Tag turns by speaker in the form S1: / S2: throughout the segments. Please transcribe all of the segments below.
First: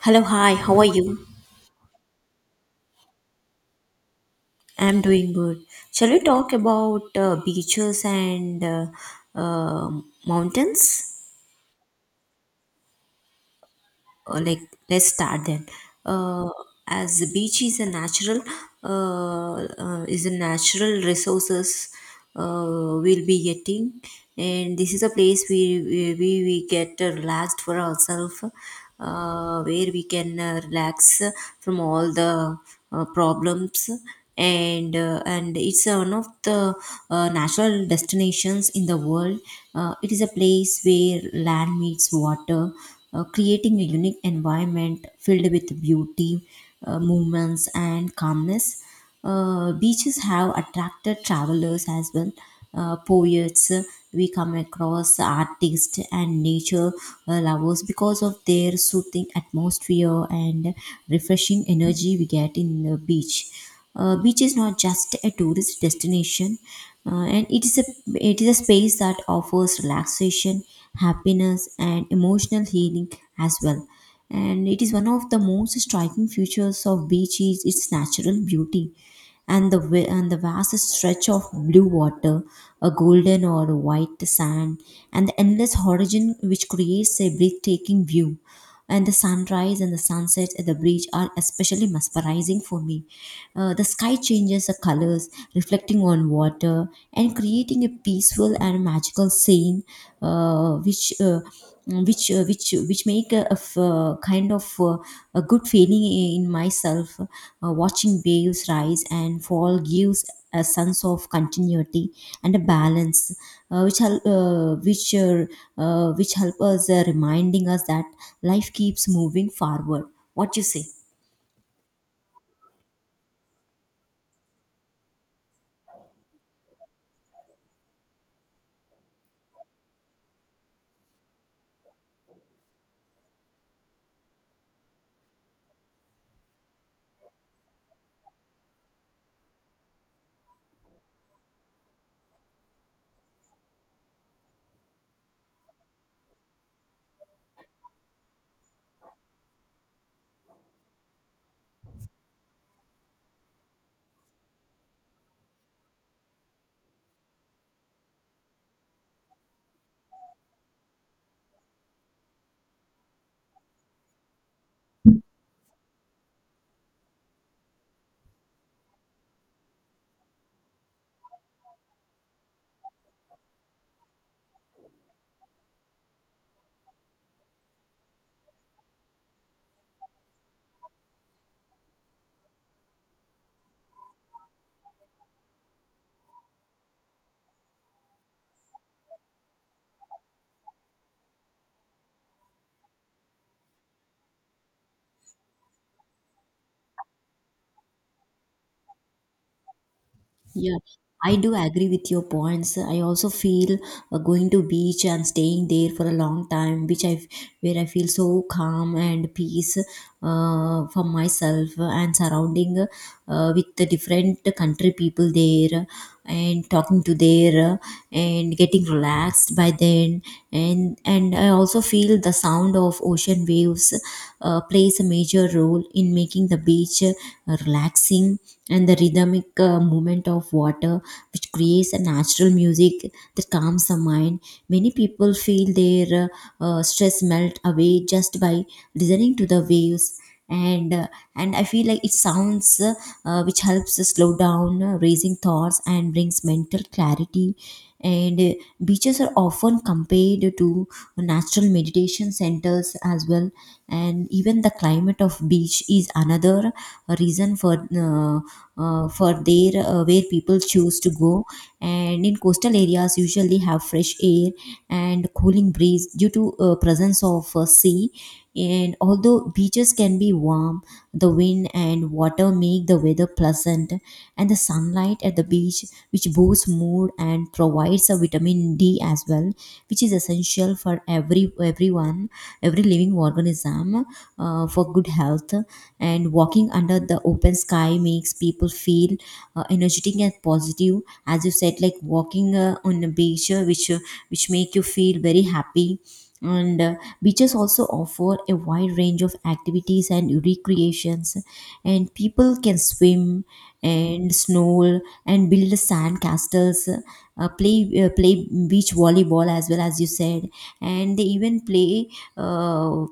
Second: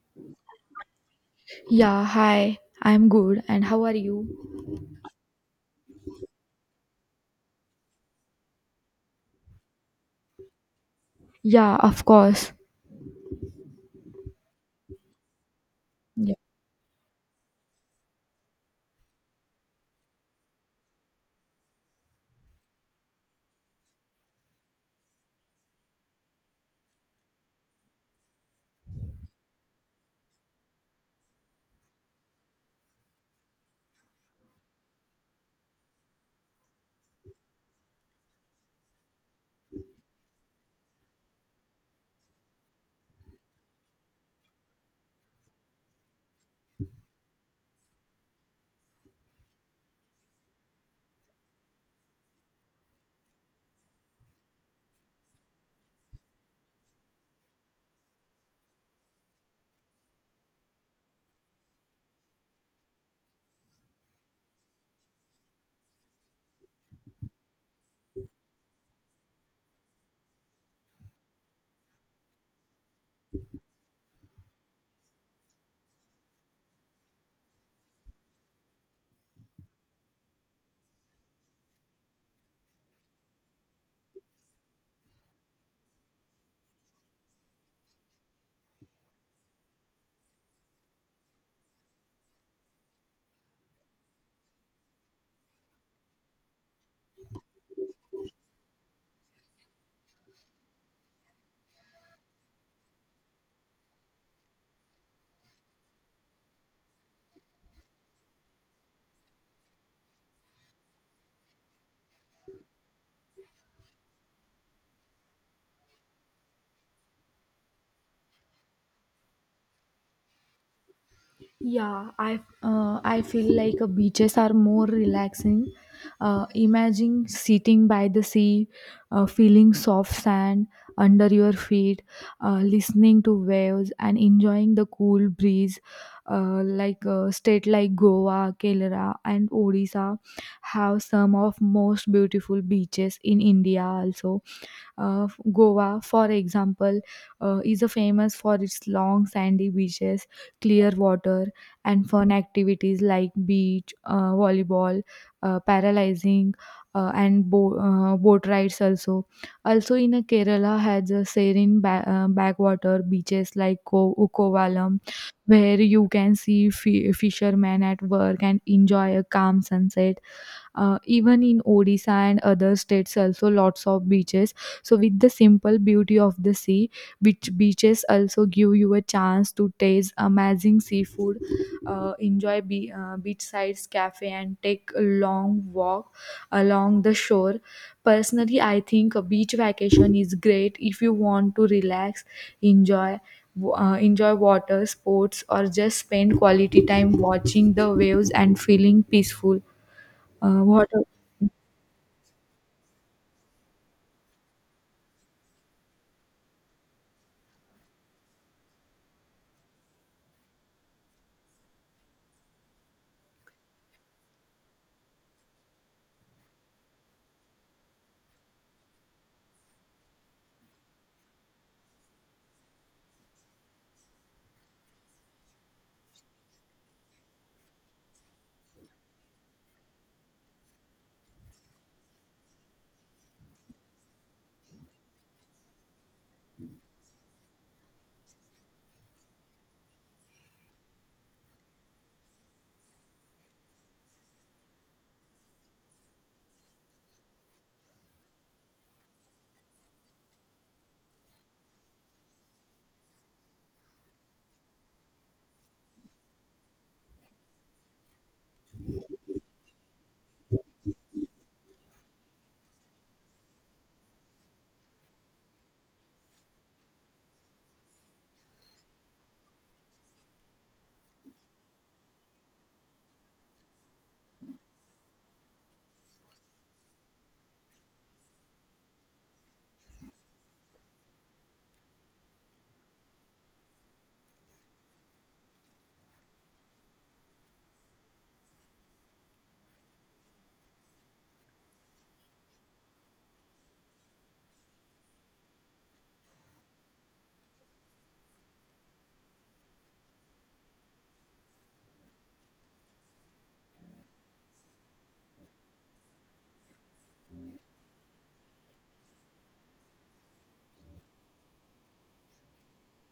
S1: Hello, hi, how are you?
S2: Yeah, hi. I'm good. And how are you?
S1: I'm doing good. Shall we talk about beaches and uh, mountains?
S2: Yeah, of course.
S1: Or like, let's start then.
S2: Yeah.
S1: Uh, as the beach is a natural resources we'll be getting, and this is a place we get relaxed for ourselves, where we can relax from all the problems, and it's one of the natural destinations in the world. It is a place where land meets water, creating a unique environment filled with beauty, movements, and calmness. Beaches have attracted travelers as well, poets, we come across artists and nature lovers because of their soothing atmosphere and refreshing energy we get in the beach. Beach is not just a tourist destination, and it is a space that offers relaxation, happiness, and emotional healing as well. And it is one of the most striking features of beach is its natural beauty, and and the vast stretch of blue water, a golden or white sand, and the endless horizon which creates a breathtaking view, and the sunrise and the sunset at the beach are especially mesmerizing for me. The sky changes the colors, reflecting on water and creating a peaceful and magical scene, uh, which. Uh, which make a kind of a good feeling in myself. Watching waves rise and fall gives a sense of continuity and a balance, uh, which help, uh, which uh, which help us, reminding us that life keeps moving forward. What you say?
S2: Yeah, I feel like beaches are more relaxing. Imagine sitting by the sea, feeling soft sand under your feet, listening to waves and enjoying the cool breeze. State like Goa, Kerala, and Odisha have some of most beautiful beaches in India. Also, Goa, for example, is a famous for its long sandy beaches, clear water, and fun activities like volleyball, paralyzing, and boat rides also. Also in a Kerala has a serene backwater beaches like Ukovalam where you can see fishermen at work and enjoy a calm sunset, even in Odisha and other states, also lots of beaches. So, with the simple beauty of the sea, which beaches also give you a chance to taste amazing seafood, enjoy beachside cafe, and take a long walk along the shore. Personally, I think a beach vacation is great if you want to relax, enjoy enjoy water sports or just spend quality time watching the waves and feeling peaceful.
S1: Yeah.
S2: What?
S1: I do agree with your points. I also feel going to beach and staying there for a long time, which I where I feel so calm and peace for myself and surrounding, with the different country people there and talking to their, and getting relaxed by then. And I also feel the sound of ocean waves plays a major role in making the beach relaxing, and the rhythmic movement of water, which creates a natural music that calms the mind. Many people feel their stress melt away just by listening to the waves. And uh, and I feel like it sounds, which helps to slow down raising thoughts and brings mental clarity. And beaches are often compared to natural meditation centers as well. And even the climate of beach is another reason for, uh, for there where people choose to go. And in coastal areas usually have fresh air and cooling breeze due to presence of sea. And although beaches can be warm, the wind and water make the weather pleasant, and the sunlight at the beach, which boosts mood and provides a vitamin D as well, which is essential for everyone, every living organism, for good health. And walking under the open sky makes people feel energetic and positive, as you said, like walking on a beach, which make you feel very happy. And beaches also offer a wide range of activities and recreations, and people can swim and snorkel and build sand castles, play beach volleyball as well as you said. And they even play uh,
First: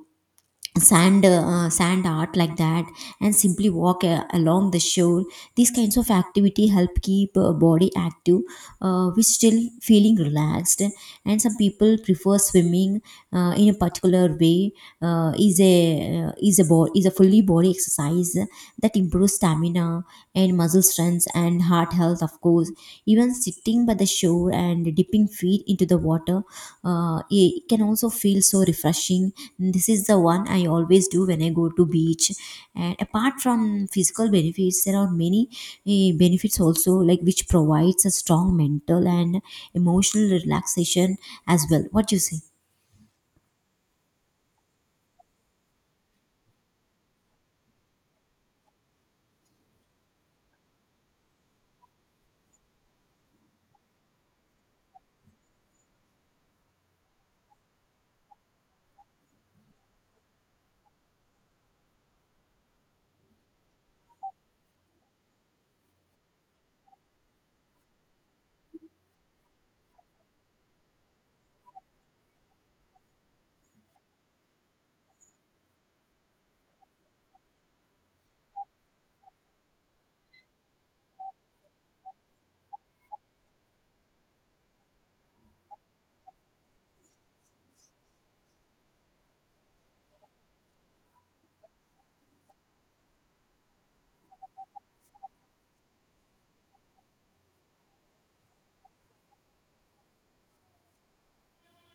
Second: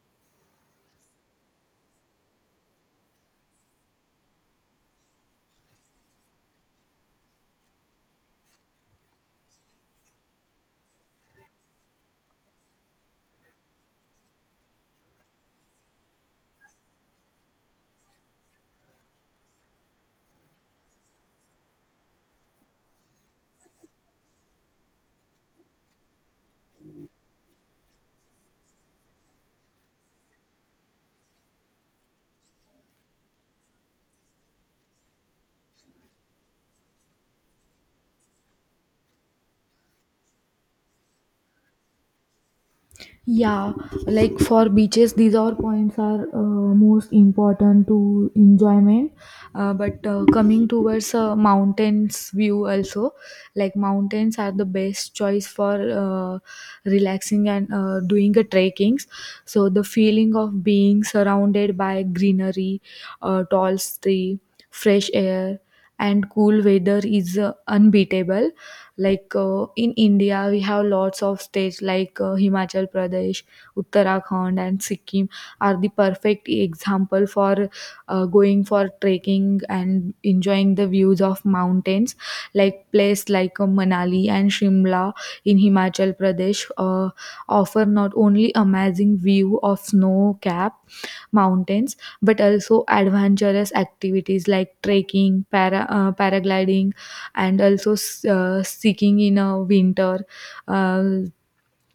S1: sand art like that, and simply walk along the shore. These kinds of activity help keep body active, which still feeling relaxed. And some people prefer swimming in a particular way. Uh, is a bo- is a fully body exercise that improves stamina and muscle strength and heart health, of course. Even sitting by the shore and dipping feet into the water, it can also feel so refreshing. This is the one I always do when I go to beach. And apart from physical benefits, there are many benefits also, like which provides a strong mental and emotional relaxation as well. What do you say?
S2: Yeah, like for beaches, these are points are most important to enjoyment. But coming towards mountains view also, like mountains are the best choice for relaxing and doing a trekkings. So the feeling of being surrounded by greenery, tall tree, fresh air, and cool weather is unbeatable. Like in India, we have lots of states like Himachal Pradesh, Uttarakhand, and Sikkim are the perfect example for going for trekking and enjoying the views of mountains. Like place like Manali and Shimla in Himachal Pradesh offer not only amazing view of snow-capped mountains but also adventurous activities like trekking, paragliding and also seeking in a winter. Uh,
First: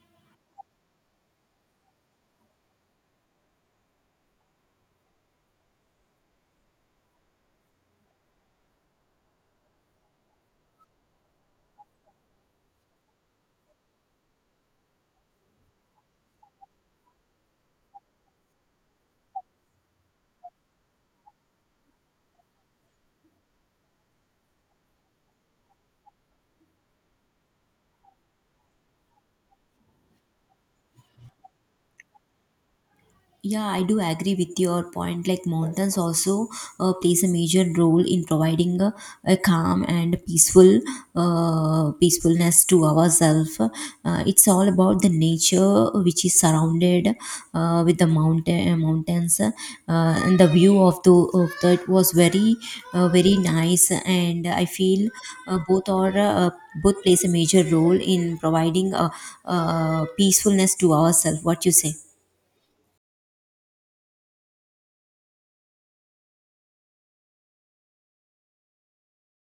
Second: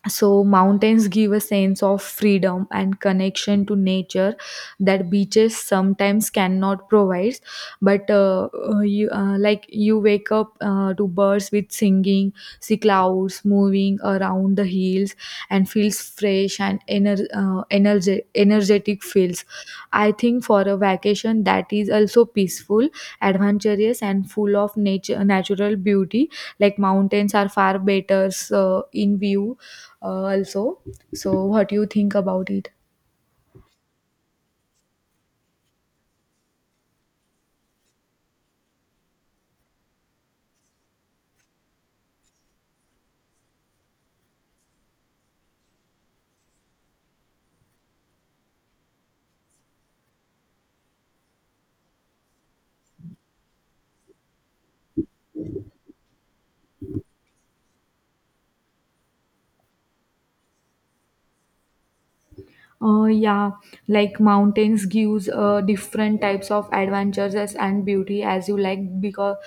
S2: so, mountains give a sense of freedom and connection to nature that beaches sometimes cannot provide. But you wake up to birds with singing, see clouds moving around the hills, and feels fresh and energetic feels. I think for a vacation that is also peaceful, adventurous, and full of nature, natural beauty, like mountains are far better in view also. So what do you think about it?
S1: Yeah, I do agree with your point. Like mountains also plays a major role in providing a calm and peaceful peacefulness to ourselves. It's all about the nature which is surrounded, with the mountain mountains, and the view of the of that was very very nice. And I feel both are, both plays a major role in providing a, peacefulness to ourselves. What you say?
S2: Yeah, like mountains gives different types of adventures and beauty as you like because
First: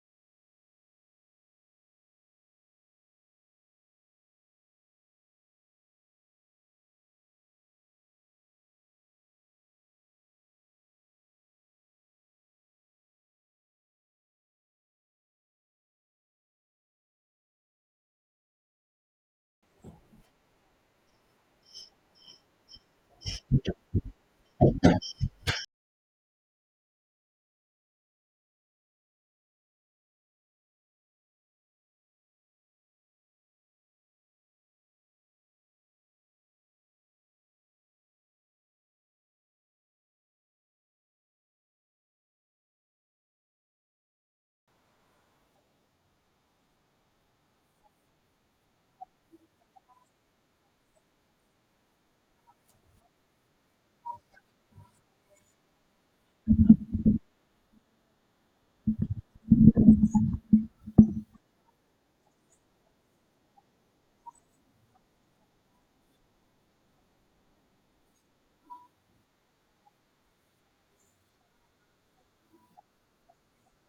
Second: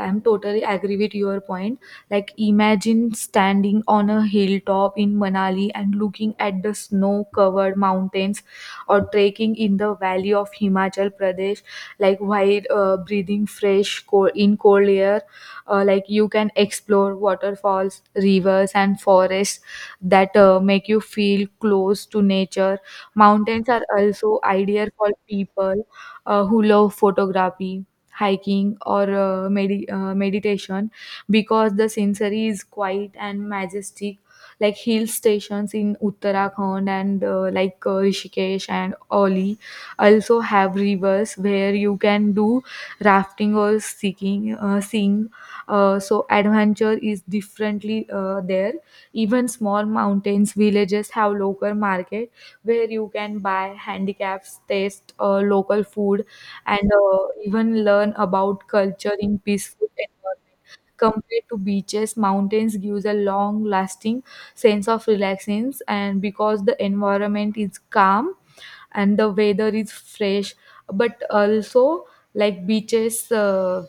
S2: I'm totally agree with your point. Like imagine standing on a hilltop in Manali and looking at the snow-covered mountains or trekking in the valley of Himachal Pradesh, like while breathing fresh cold in cold air, like you can explore waterfalls, rivers and forests that make you feel close to nature. Mountains are also ideal for people who love photography, hiking, or meditation because the scenery is quiet and majestic. Like hill stations in Uttarakhand and Rishikesh and Oli also have rivers where you can do rafting or seeing. So adventure is differently there. Even small mountains villages have local market where you can buy handicaps, taste local food, and even learn about culture in peaceful environment. Compared to beaches, mountains gives a long-lasting sense of relaxation, and because the environment is calm and the weather is fresh, but also like beaches. Uh,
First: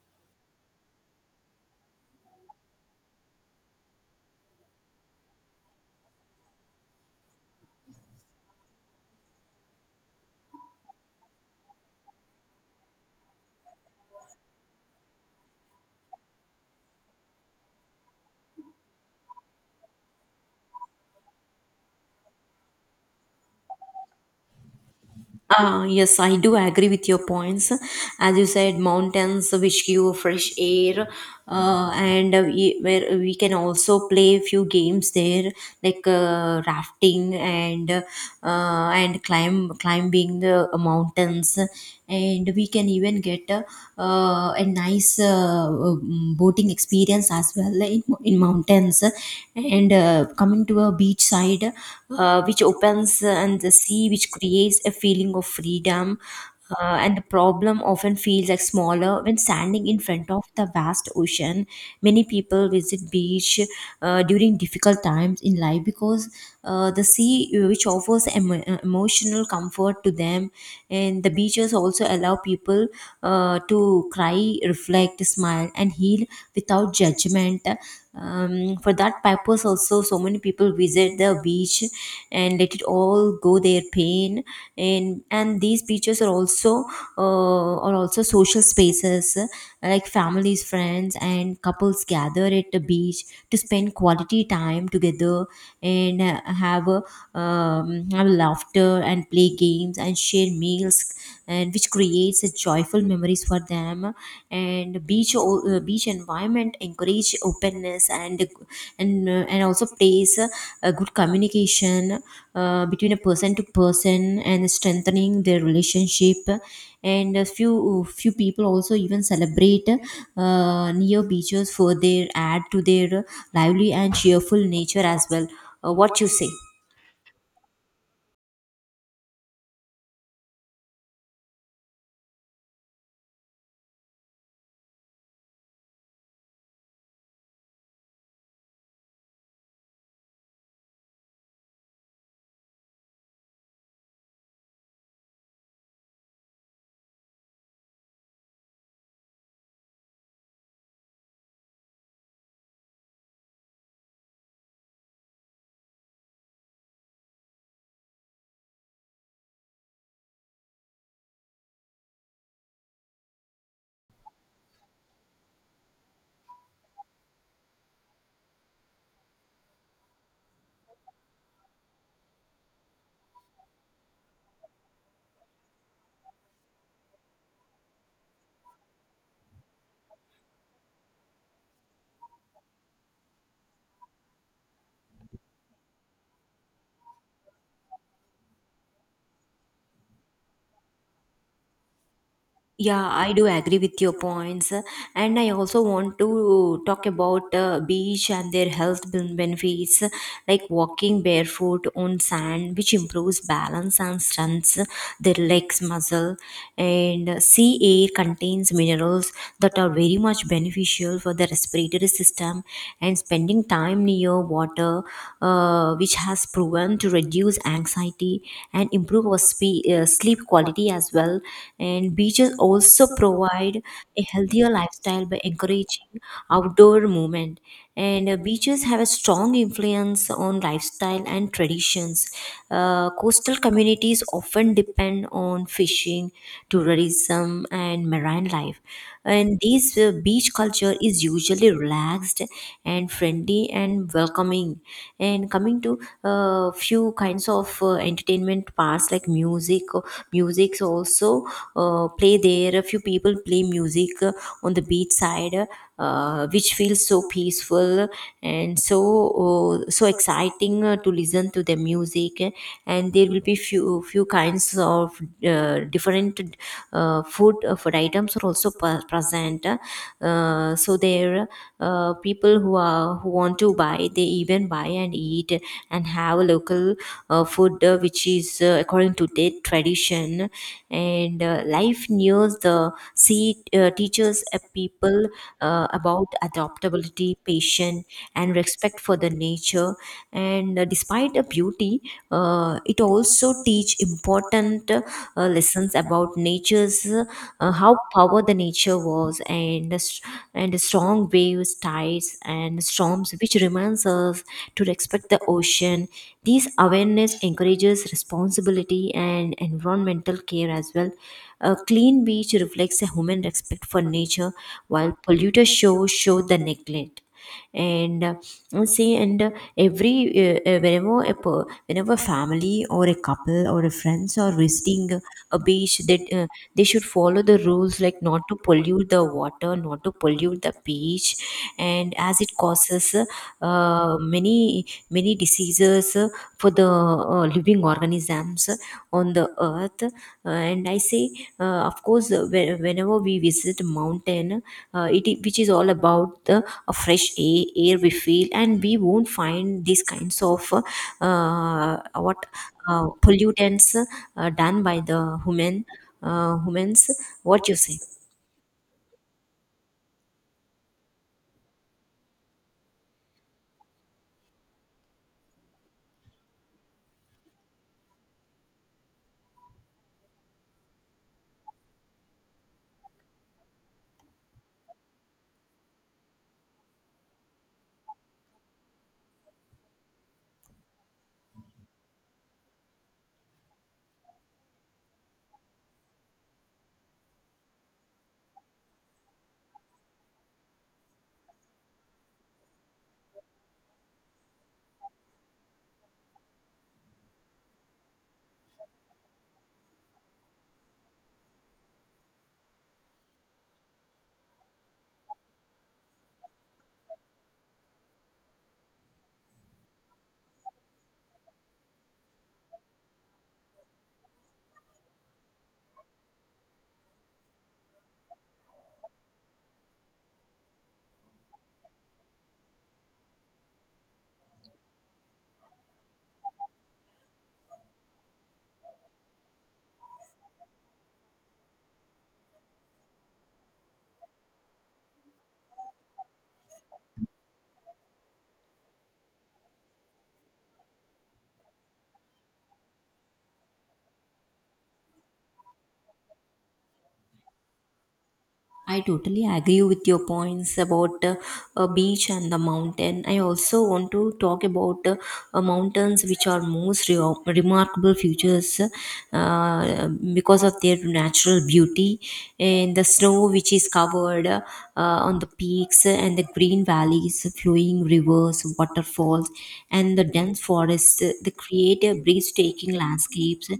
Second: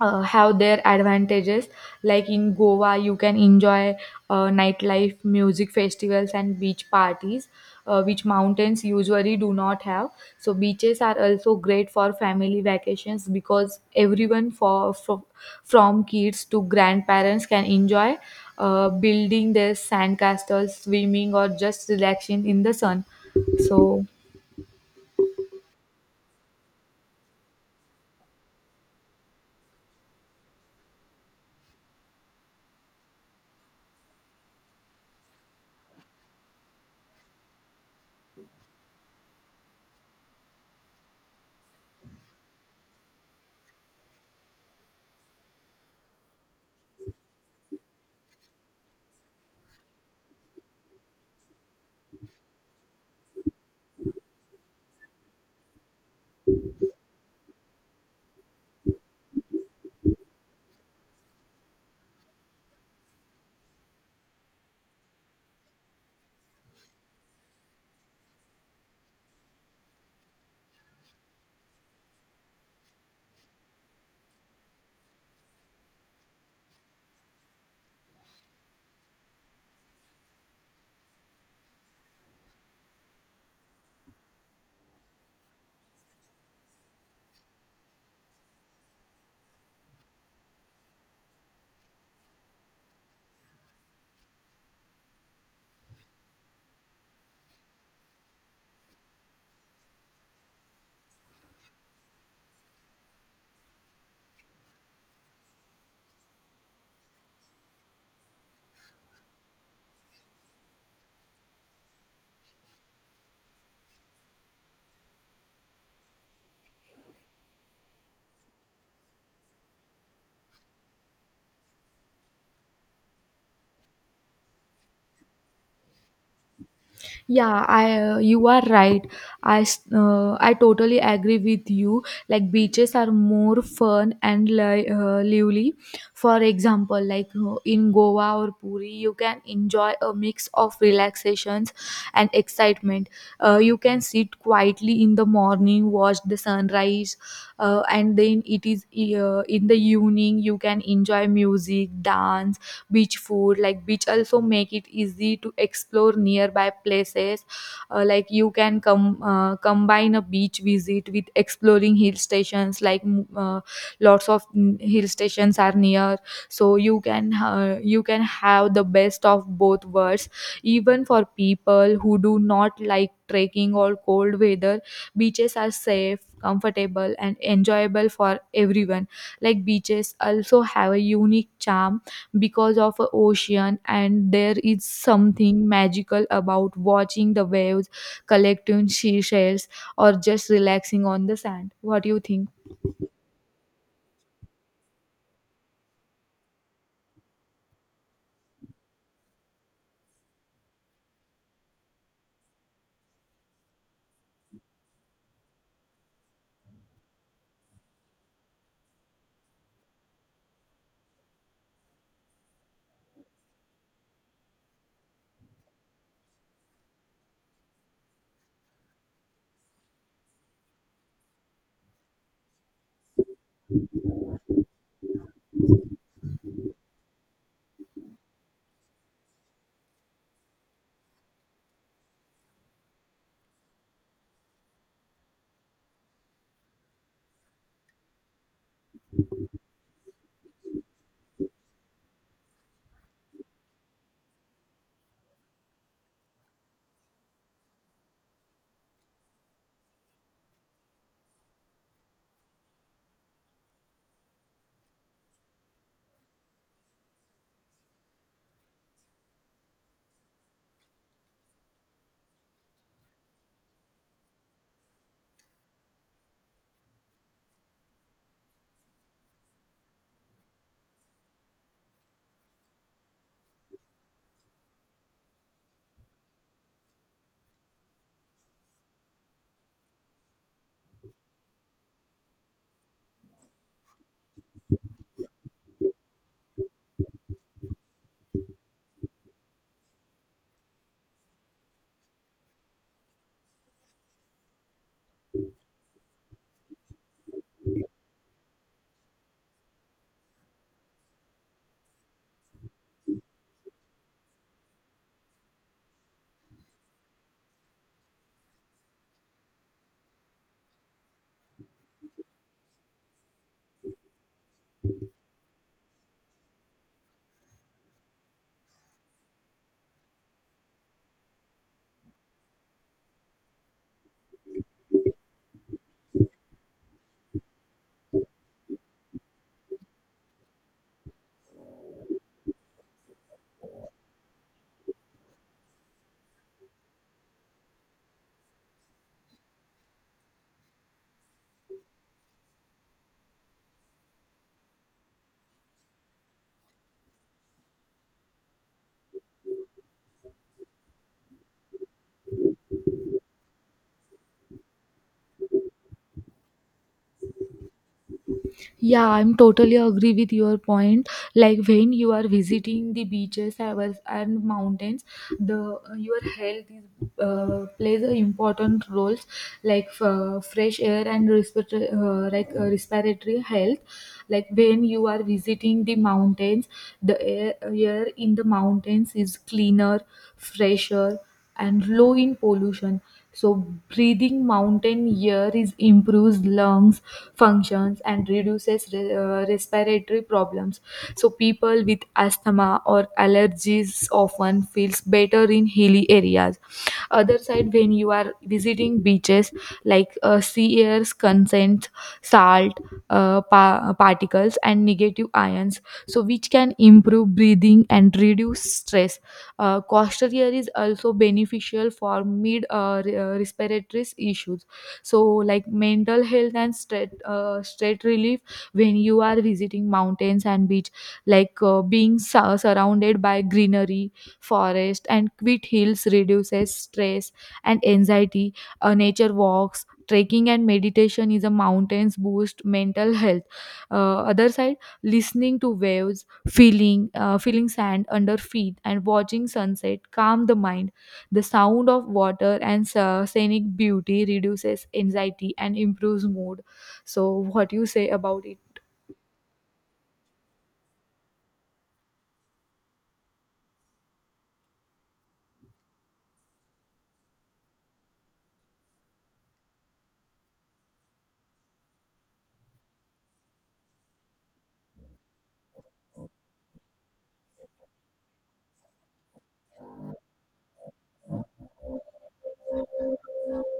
S2: uh, Have their advantages like in goa you can enjoy nightlife music festivals and beach parties, which mountains usually do not have. So beaches are also great for family vacations because everyone for from kids to grandparents can enjoy building their sandcastles swimming or just relaxing in the sun so.
S1: Yes, I do agree with your points. As you said, mountains which give fresh air, where we can also play few games there, like rafting, and climbing the mountains, and we can even get a nice boating experience as well in mountains. And coming to a beach side head, which opens, and the sea, which creates a feeling of freedom. And the problem often feels like smaller when standing in front of the vast ocean. Many people visit beach during difficult times in life because, the sea, emotional comfort to them, and the beaches also allow people to cry, reflect, smile, and heal without judgment. For that purpose also so many people visit the beach and let it all go their pain. And these beaches are also, are also social spaces, like families, friends, and couples gather at the beach to spend quality time together, and have a, have laughter and play games and share meals, and which creates a joyful memories for them. And beach environment encourage openness, and and also place, a good communication between a person to person and strengthening their relationship. And a few people also even celebrate near beaches for their add to their lively and cheerful nature as well. What you say?
S2: Yeah, I you are right. I totally agree with you. Like beaches are more fun and lively. For example, like in Goa or Puri, you can enjoy a mix of relaxations and excitement. You can sit quietly in the morning, watch the sunrise, and then it is in the evening you can enjoy music, dance beach food. Like beach also make it easy to explore nearby places, like you can come combine a beach visit with exploring hill stations like lots of hill stations are near, so you can have the best of both worlds. Even for people who do not like trekking or cold weather, beaches are safe comfortable and enjoyable for everyone. Like beaches also have a unique charm because of a ocean and there is something magical about watching the waves, collecting seashells or just relaxing on the sand. What do you think?
S1: Yeah, I do agree with your points, and I also want to talk about beach and their health benefits, like walking barefoot on sand, which improves balance and strengthens the legs muscle. And sea air contains minerals that are very much beneficial for the respiratory system. And spending time near water, which has proven to reduce anxiety and improve our sleep quality as well. And beaches also provide a healthier lifestyle by encouraging outdoor movement. And beaches have a strong influence on lifestyle and traditions. Coastal communities often depend on fishing, tourism, and marine life. And this beach culture is usually relaxed and friendly and welcoming. And coming to a few kinds of entertainment parts like music or musics also play there. A few people play music on the beach side, which feels so peaceful and so so exciting to listen to the music. And there will be few kinds of different food items are also present, so there, people who are who want to buy, they even buy and eat and have a local food, which is according to their tradition. And life nears the sea teaches a people about adaptability, patience, and respect for the nature. And despite the beauty, it also teach important lessons about nature's, how power the nature was, and the strong waves, tides, and storms, which reminds us to respect the ocean. These awareness encourages responsibility and environmental care as well. A clean beach reflects a human respect for nature, while polluted shores show the neglect. And and see and every whenever a per- Whenever a family or a couple or a friends are visiting a beach, that, they should follow the rules, like not to pollute the water, not to pollute the beach. And as it causes many many diseases for the living organisms on the earth. And I say, of course, whenever we visit mountain, which is all about the air we feel, and we won't find these kinds of what pollutants done by the humans. What you say?
S2: Yeah, I'm totally agree with your point. Like when you are visiting the beaches and mountains, the your health is, plays a important roles. Like fresh air and respiratory, respiratory health. Like when you are visiting the mountains, the air in the mountains is cleaner fresher and low in pollution. So breathing mountain air is improves lungs functions and reduces respiratory problems, so people with asthma or allergies often feels better in hilly areas. Other side, when you are visiting beaches, like sea air's consents salt, particles and negative ions, so which can improve breathing and reduce stress. Coastal air is also beneficial for mid respiratory issues. So like mental health and stress relief when you are visiting mountains and beach, like being surrounded by greenery, forest and quit hills reduces stress and anxiety. Nature walks, trekking and meditation is a mountains boost mental health. Other side, listening to waves, feeling sand under feet and watching sunset calm the mind. The sound of water and scenic beauty reduces anxiety and improves mood. So what you say about it?
S1: I totally agree with your points about a beach and the mountain. I also want to talk about mountains, which are most remarkable features uh, because of their natural beauty and the snow, which is covered on the peaks and the green valleys, flowing rivers, waterfalls, and the dense forests, they create breathtaking landscapes.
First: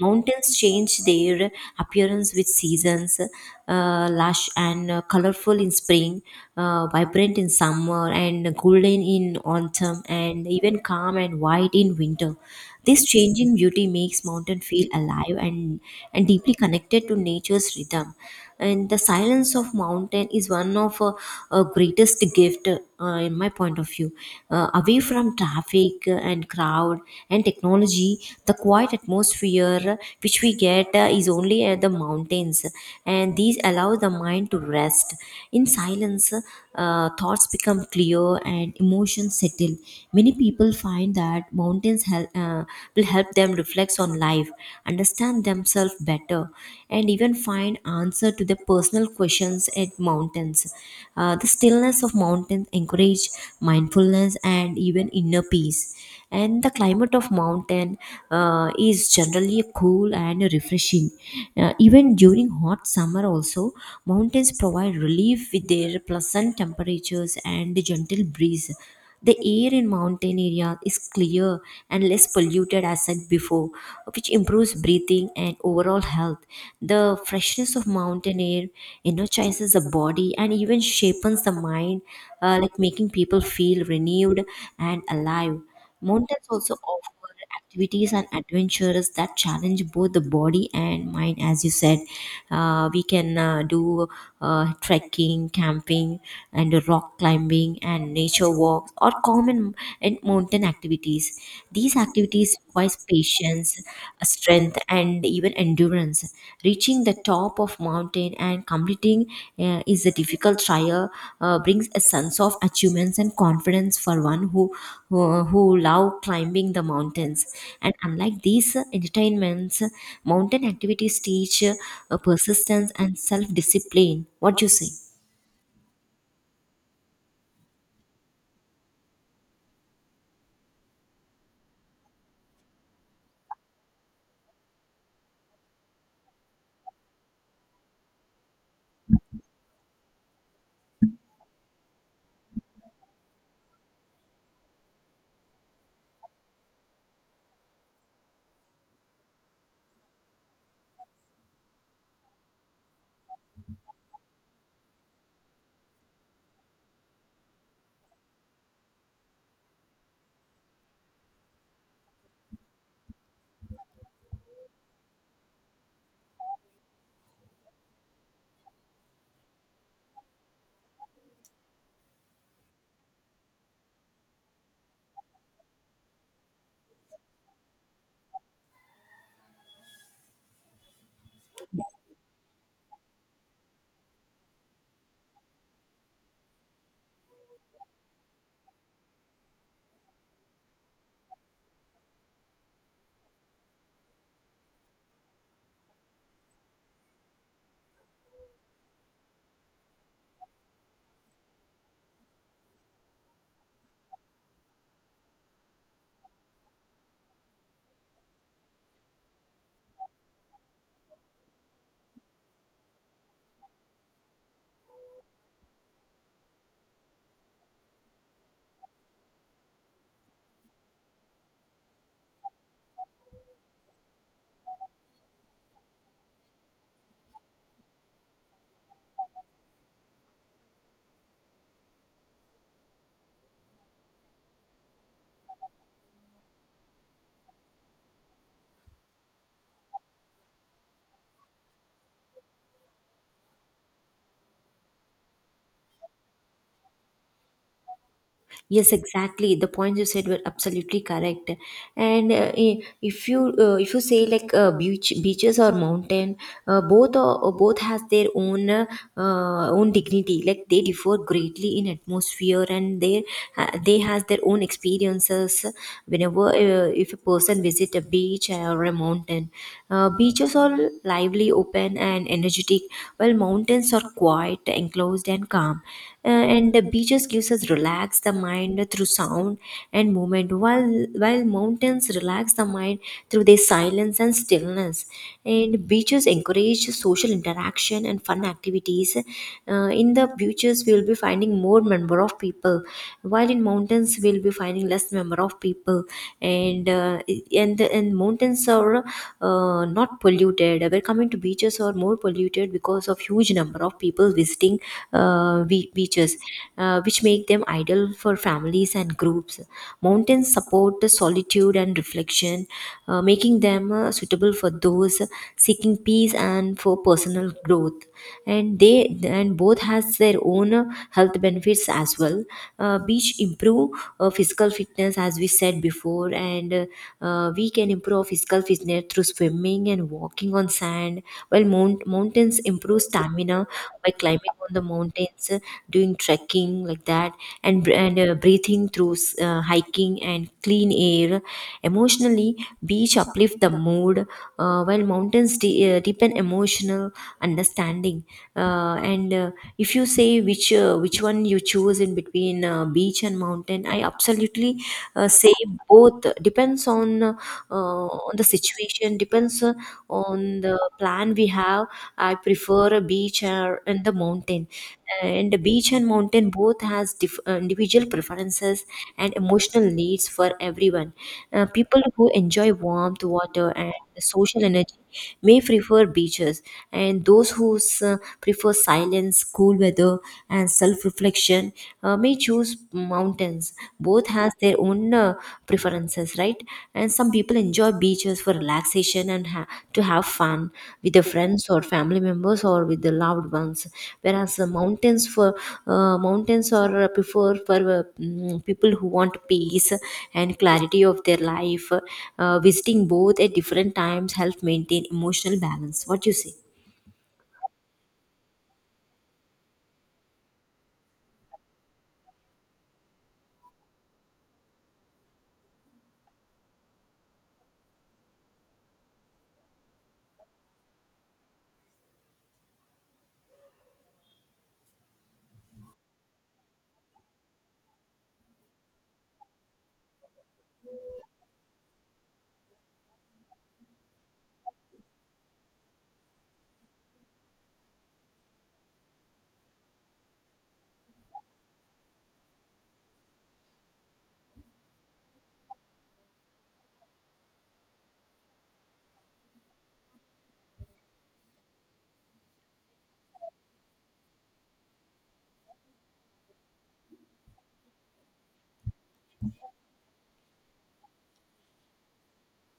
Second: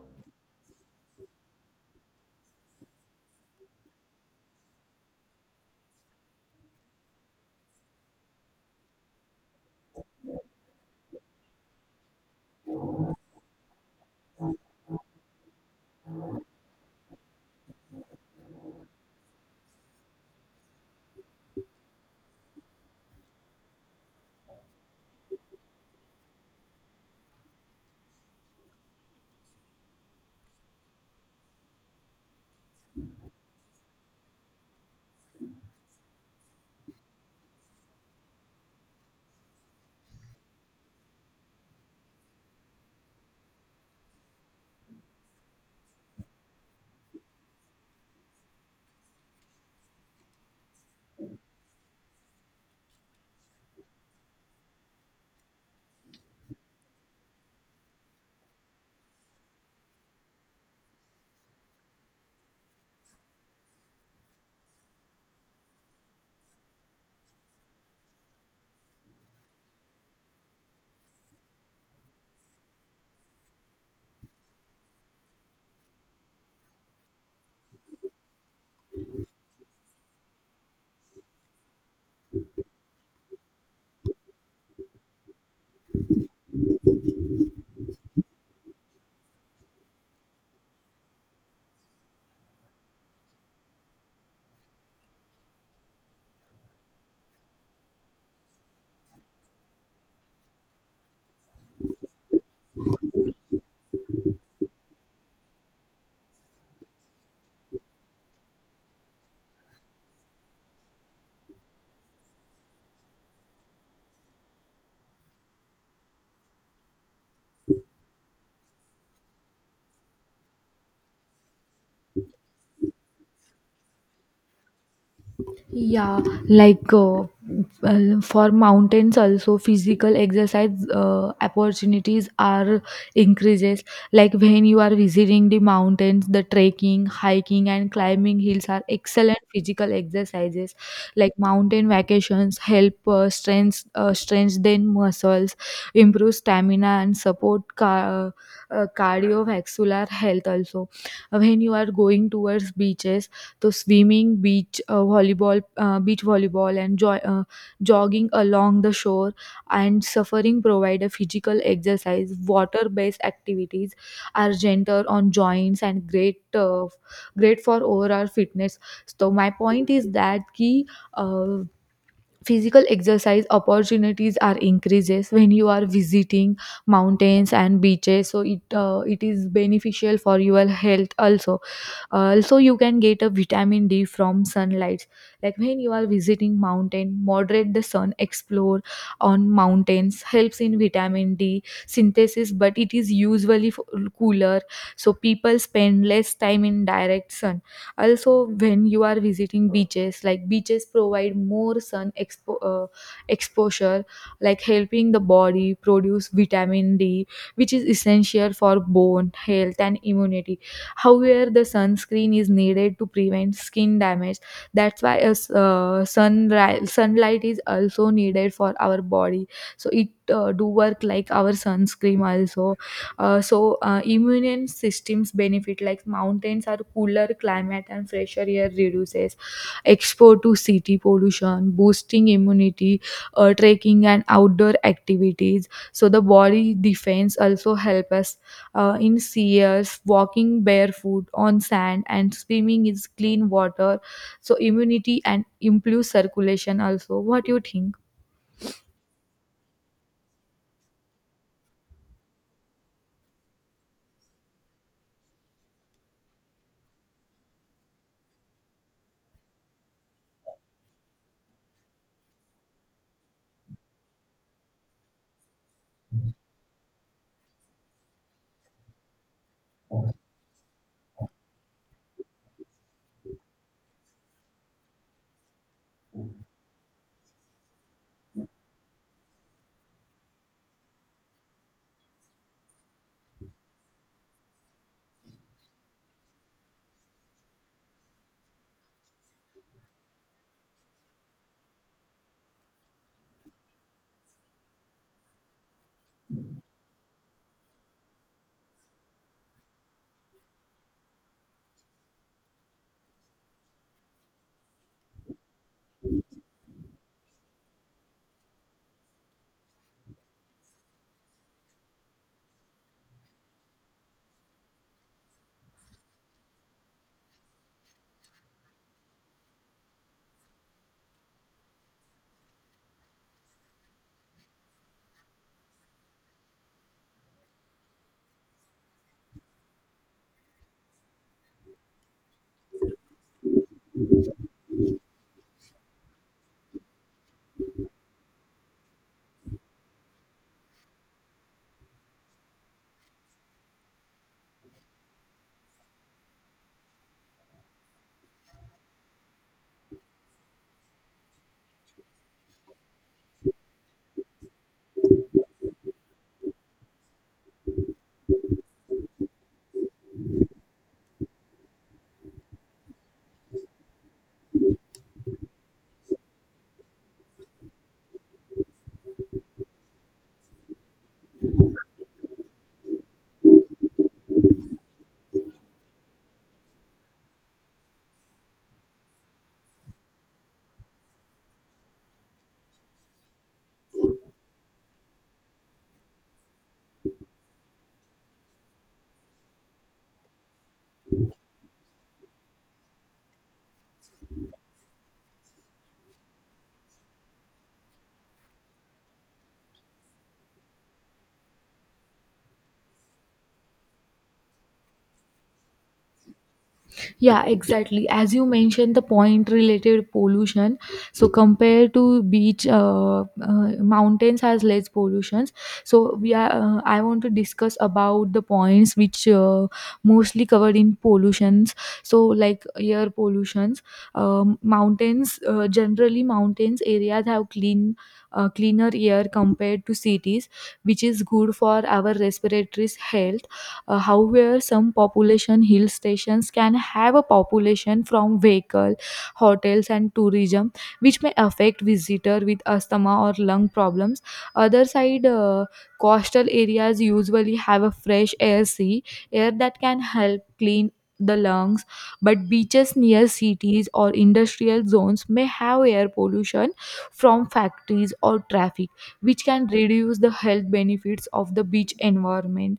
S1: Mountains change their appearance with seasons, lush and colorful in spring, vibrant in summer, and golden in autumn, and even calm and white in winter. This changing beauty makes mountain feel alive and deeply connected to nature's rhythm. And the silence of mountain is one of greatest gift in my point of view, away from traffic and crowd and technology. The quiet atmosphere which we get, is only at the mountains, and these allow the mind to rest in silence. Thoughts become clear and emotions settle. Many people find that will help them reflect on life, understand themselves better, and even find answer to their personal questions at mountains. The stillness of mountains encourage mindfulness and even inner peace. And the climate of mountain is generally cool and refreshing. Even during hot summer, also mountains provide relief with their pleasant temperatures and gentle breeze. The air in mountain areas is clear and less polluted, as said before, which improves breathing and overall health. The freshness of mountain air energizes the body and even shapens the mind, like making people feel renewed and alive. Mountains also offer activities and adventures that challenge both the body and mind. As you said, we can do trekking, camping, and rock climbing, and nature walks or common and mountain activities. These activities require patience, strength, and even endurance distance. Reaching the top of mountain and completing is a difficult trial, brings a sense of achievements and confidence for one who love climbing the mountains. And unlike these entertainments, mountain activities teach persistence and self-discipline. What do you say?
S2: Yeah, like uh, well, for mountains also physical exercise opportunities are increases. Like when you are visiting the mountains, the trekking, hiking, and climbing hills are excellent physical exercises. Like mountain vacations help strengthen muscles, improve stamina, and support cardiovascular health also. When you are going towards beaches, so swimming, beach volleyball, and jogging along the shore and suffering provide a physical exercise. Water-based activities are gentle on joints and great for overall fitness. So my point is that key. Uh, Physical exercise opportunities are increases when you are visiting mountains and beaches, so it is beneficial for your health also. Also you can get a vitamin d from sunlight, like when you are visiting mountain, moderate the sun explore on mountains helps in vitamin d synthesis but it is usually cooler, so people spend less time in direct sun. Also when you are visiting beaches, like beaches provide more sun exposure, like helping the body produce vitamin d, which is essential for bone health and immunity. However, the sunscreen is needed to prevent skin damage. That's why a sunlight is also needed for our body. So it do work like our sunscreen also. So immune systems benefit like mountains are cooler climate and fresher air reduces exposure to city pollution, boosting immunity, trekking and outdoor activities. So the body defense also help us in sears walking barefoot on sand and swimming is clean water, so immunity and improves circulation also. What do you think?
S1: Yes, exactly. The points you said were absolutely correct. And if you say like beaches or mountain, both are, both has their own own dignity. Like they differ greatly in atmosphere, and they has their own experiences. Whenever if a person visit a beach or a mountain, beaches are lively, open, and energetic, while mountains are quiet, enclosed and calm. And the beaches gives us relax the mind through sound and movement, while mountains relax the mind through their silence and stillness. And beaches encourage social interaction and fun activities. Uh, in the beaches, we will be finding more number of people, while in mountains, we will be finding less number of people. And uh, and mountains are not polluted. We're coming frequent. Beaches are more polluted because of huge number of people visiting beaches, which make them ideal for families and groups. Mountains support the solitude and reflection, making them suitable for those seeking peace and for personal growth. And both has their own health benefits as well. Beach improve physical fitness, as we said before, and we can improve physical fitness through swimming and walking on sand, while mountains improve stamina by climbing on the mountains, doing trekking like that, and breathing through hiking and clean air. Emotionally, beach uplift the mood, while mountains deepen emotional understanding. And If you say which one you choose in between beach and mountain, I absolutely say both depends on the situation, depends on the plan we have. I prefer a beach or in the mountain, and the beach and mountain both has individual preferences and emotional needs for everyone. People who enjoy warmth, water, and the social energy may prefer beaches, and those prefer silence, cool weather, and self-reflection may choose mountains. Both has their own preferences, right? And some people enjoy beaches for relaxation and to have fun with the friends or family members or with the loved ones, whereas the mountains for mountains are preferred for people who want peace and clarity of their life. Visiting both at different times help maintain emotional balance. What do you say?
S2: Yeah, exactly. As you mentioned, the point related pollution. So compared to beach, mountains has less pollutions. So we are. I want to discuss about the points which mostly covered in pollutions. So like air pollutions, mountains. Generally, mountains areas have cleaner air compared to cities, which is good for our respiratory health. However, some population hill stations can have a population from vehicle, hotels, and tourism, which may affect visitor with asthma or lung problems. Other side, coastal areas usually have a fresh air sea air that can help clean the lungs, but beaches near cities or industrial zones may have air pollution from factories or traffic, which can reduce the health benefits of the beach environment.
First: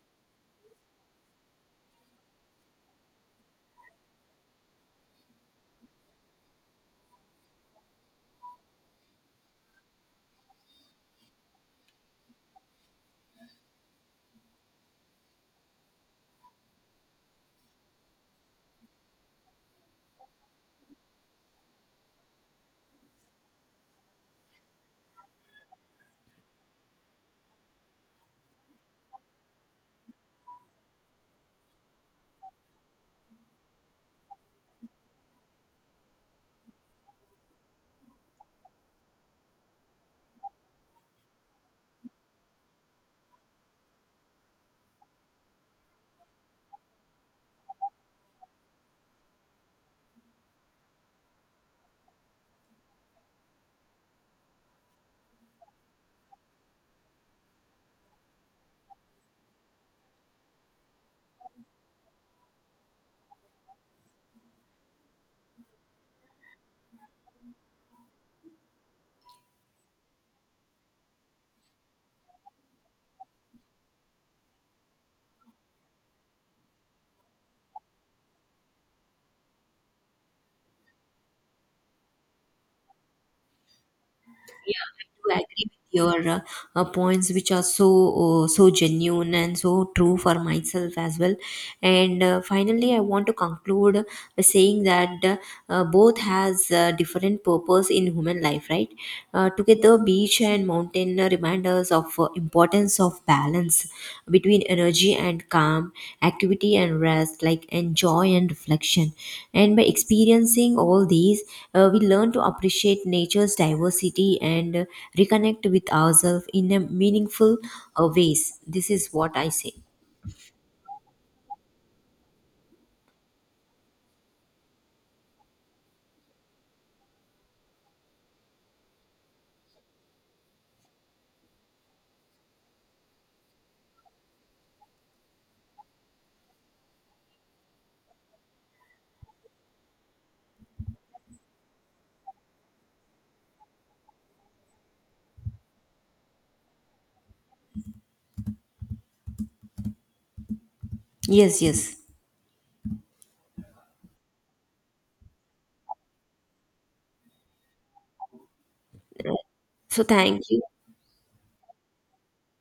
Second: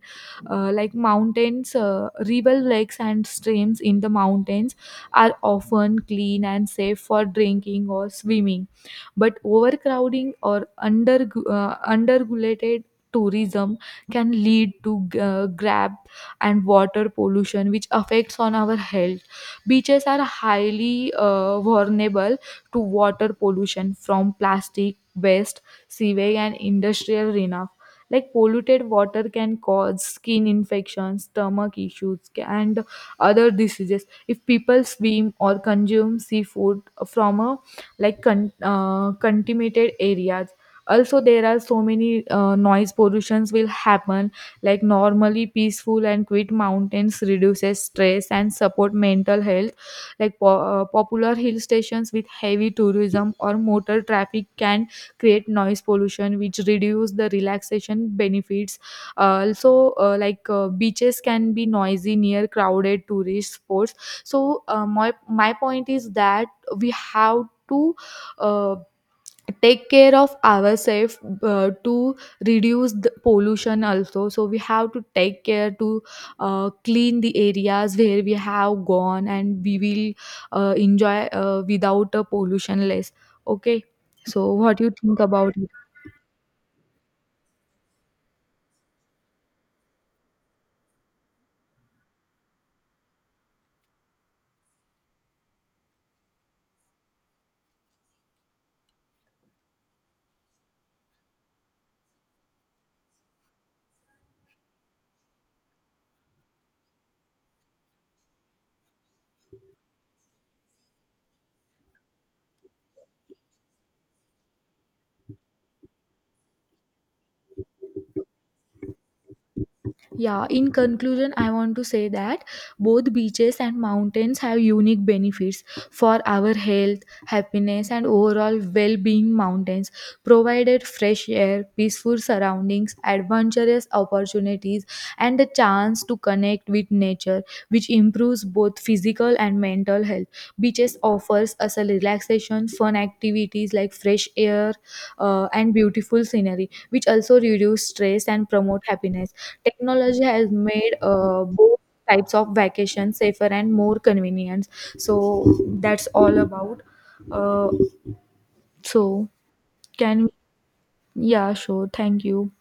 S2: Like mountains, river lakes and streams in the mountains are often clean and safe for drinking or swimming. But overcrowding or underregulated tourism can lead to grab and water pollution which affects on our health. Beaches are highly vulnerable to water pollution from plastic waste, sewage and industrial runoff. Like polluted water can cause skin infections, stomach issues, and other diseases. If people swim or consume seafood from a like contaminated areas, also there are so many noise pollutions will happen. Like normally peaceful and quiet mountains reduces stress and support mental health, like popular hill stations with heavy tourism or motor traffic can create noise pollution which reduce the relaxation benefits. Also beaches can be noisy near crowded tourist spots. So my my point is that we have to uh, take care of ourselves to reduce the pollution also. So we have to take care to clean the areas where we have gone and we will enjoy without a pollution less, okay? So what do
S1: Yeah,
S2: you
S1: I
S2: think
S1: do agree
S2: about?
S1: with your points, which are so so genuine and so true for myself as well. And finally, I want to conclude by saying that both has different purpose in human life, right? Together, beach and mountain remind us of importance of balance between energy and calm, activity and rest, like enjoy and reflection. And by experiencing all these, we learn to appreciate nature's diversity and reconnect with ourselves in a meaningful ways. This is what I say.
S2: Yeah, in conclusion, I want to say that both beaches and mountains have unique benefits for our health, happiness, and overall well being. Mountains provided fresh air, peaceful surroundings, adventurous opportunities, and the chance to connect with nature, which improves both physical and mental health. Beaches offers us a relaxation, fun activities like fresh air, and beautiful scenery, which also reduce stress and promote happiness. Technology has made
S1: Yes,
S2: both
S1: yes.
S2: types of vacation safer and more convenient. So that's all about. Uh, so
S1: So
S2: can,
S1: thank you.
S2: yeah, sure. Thank you.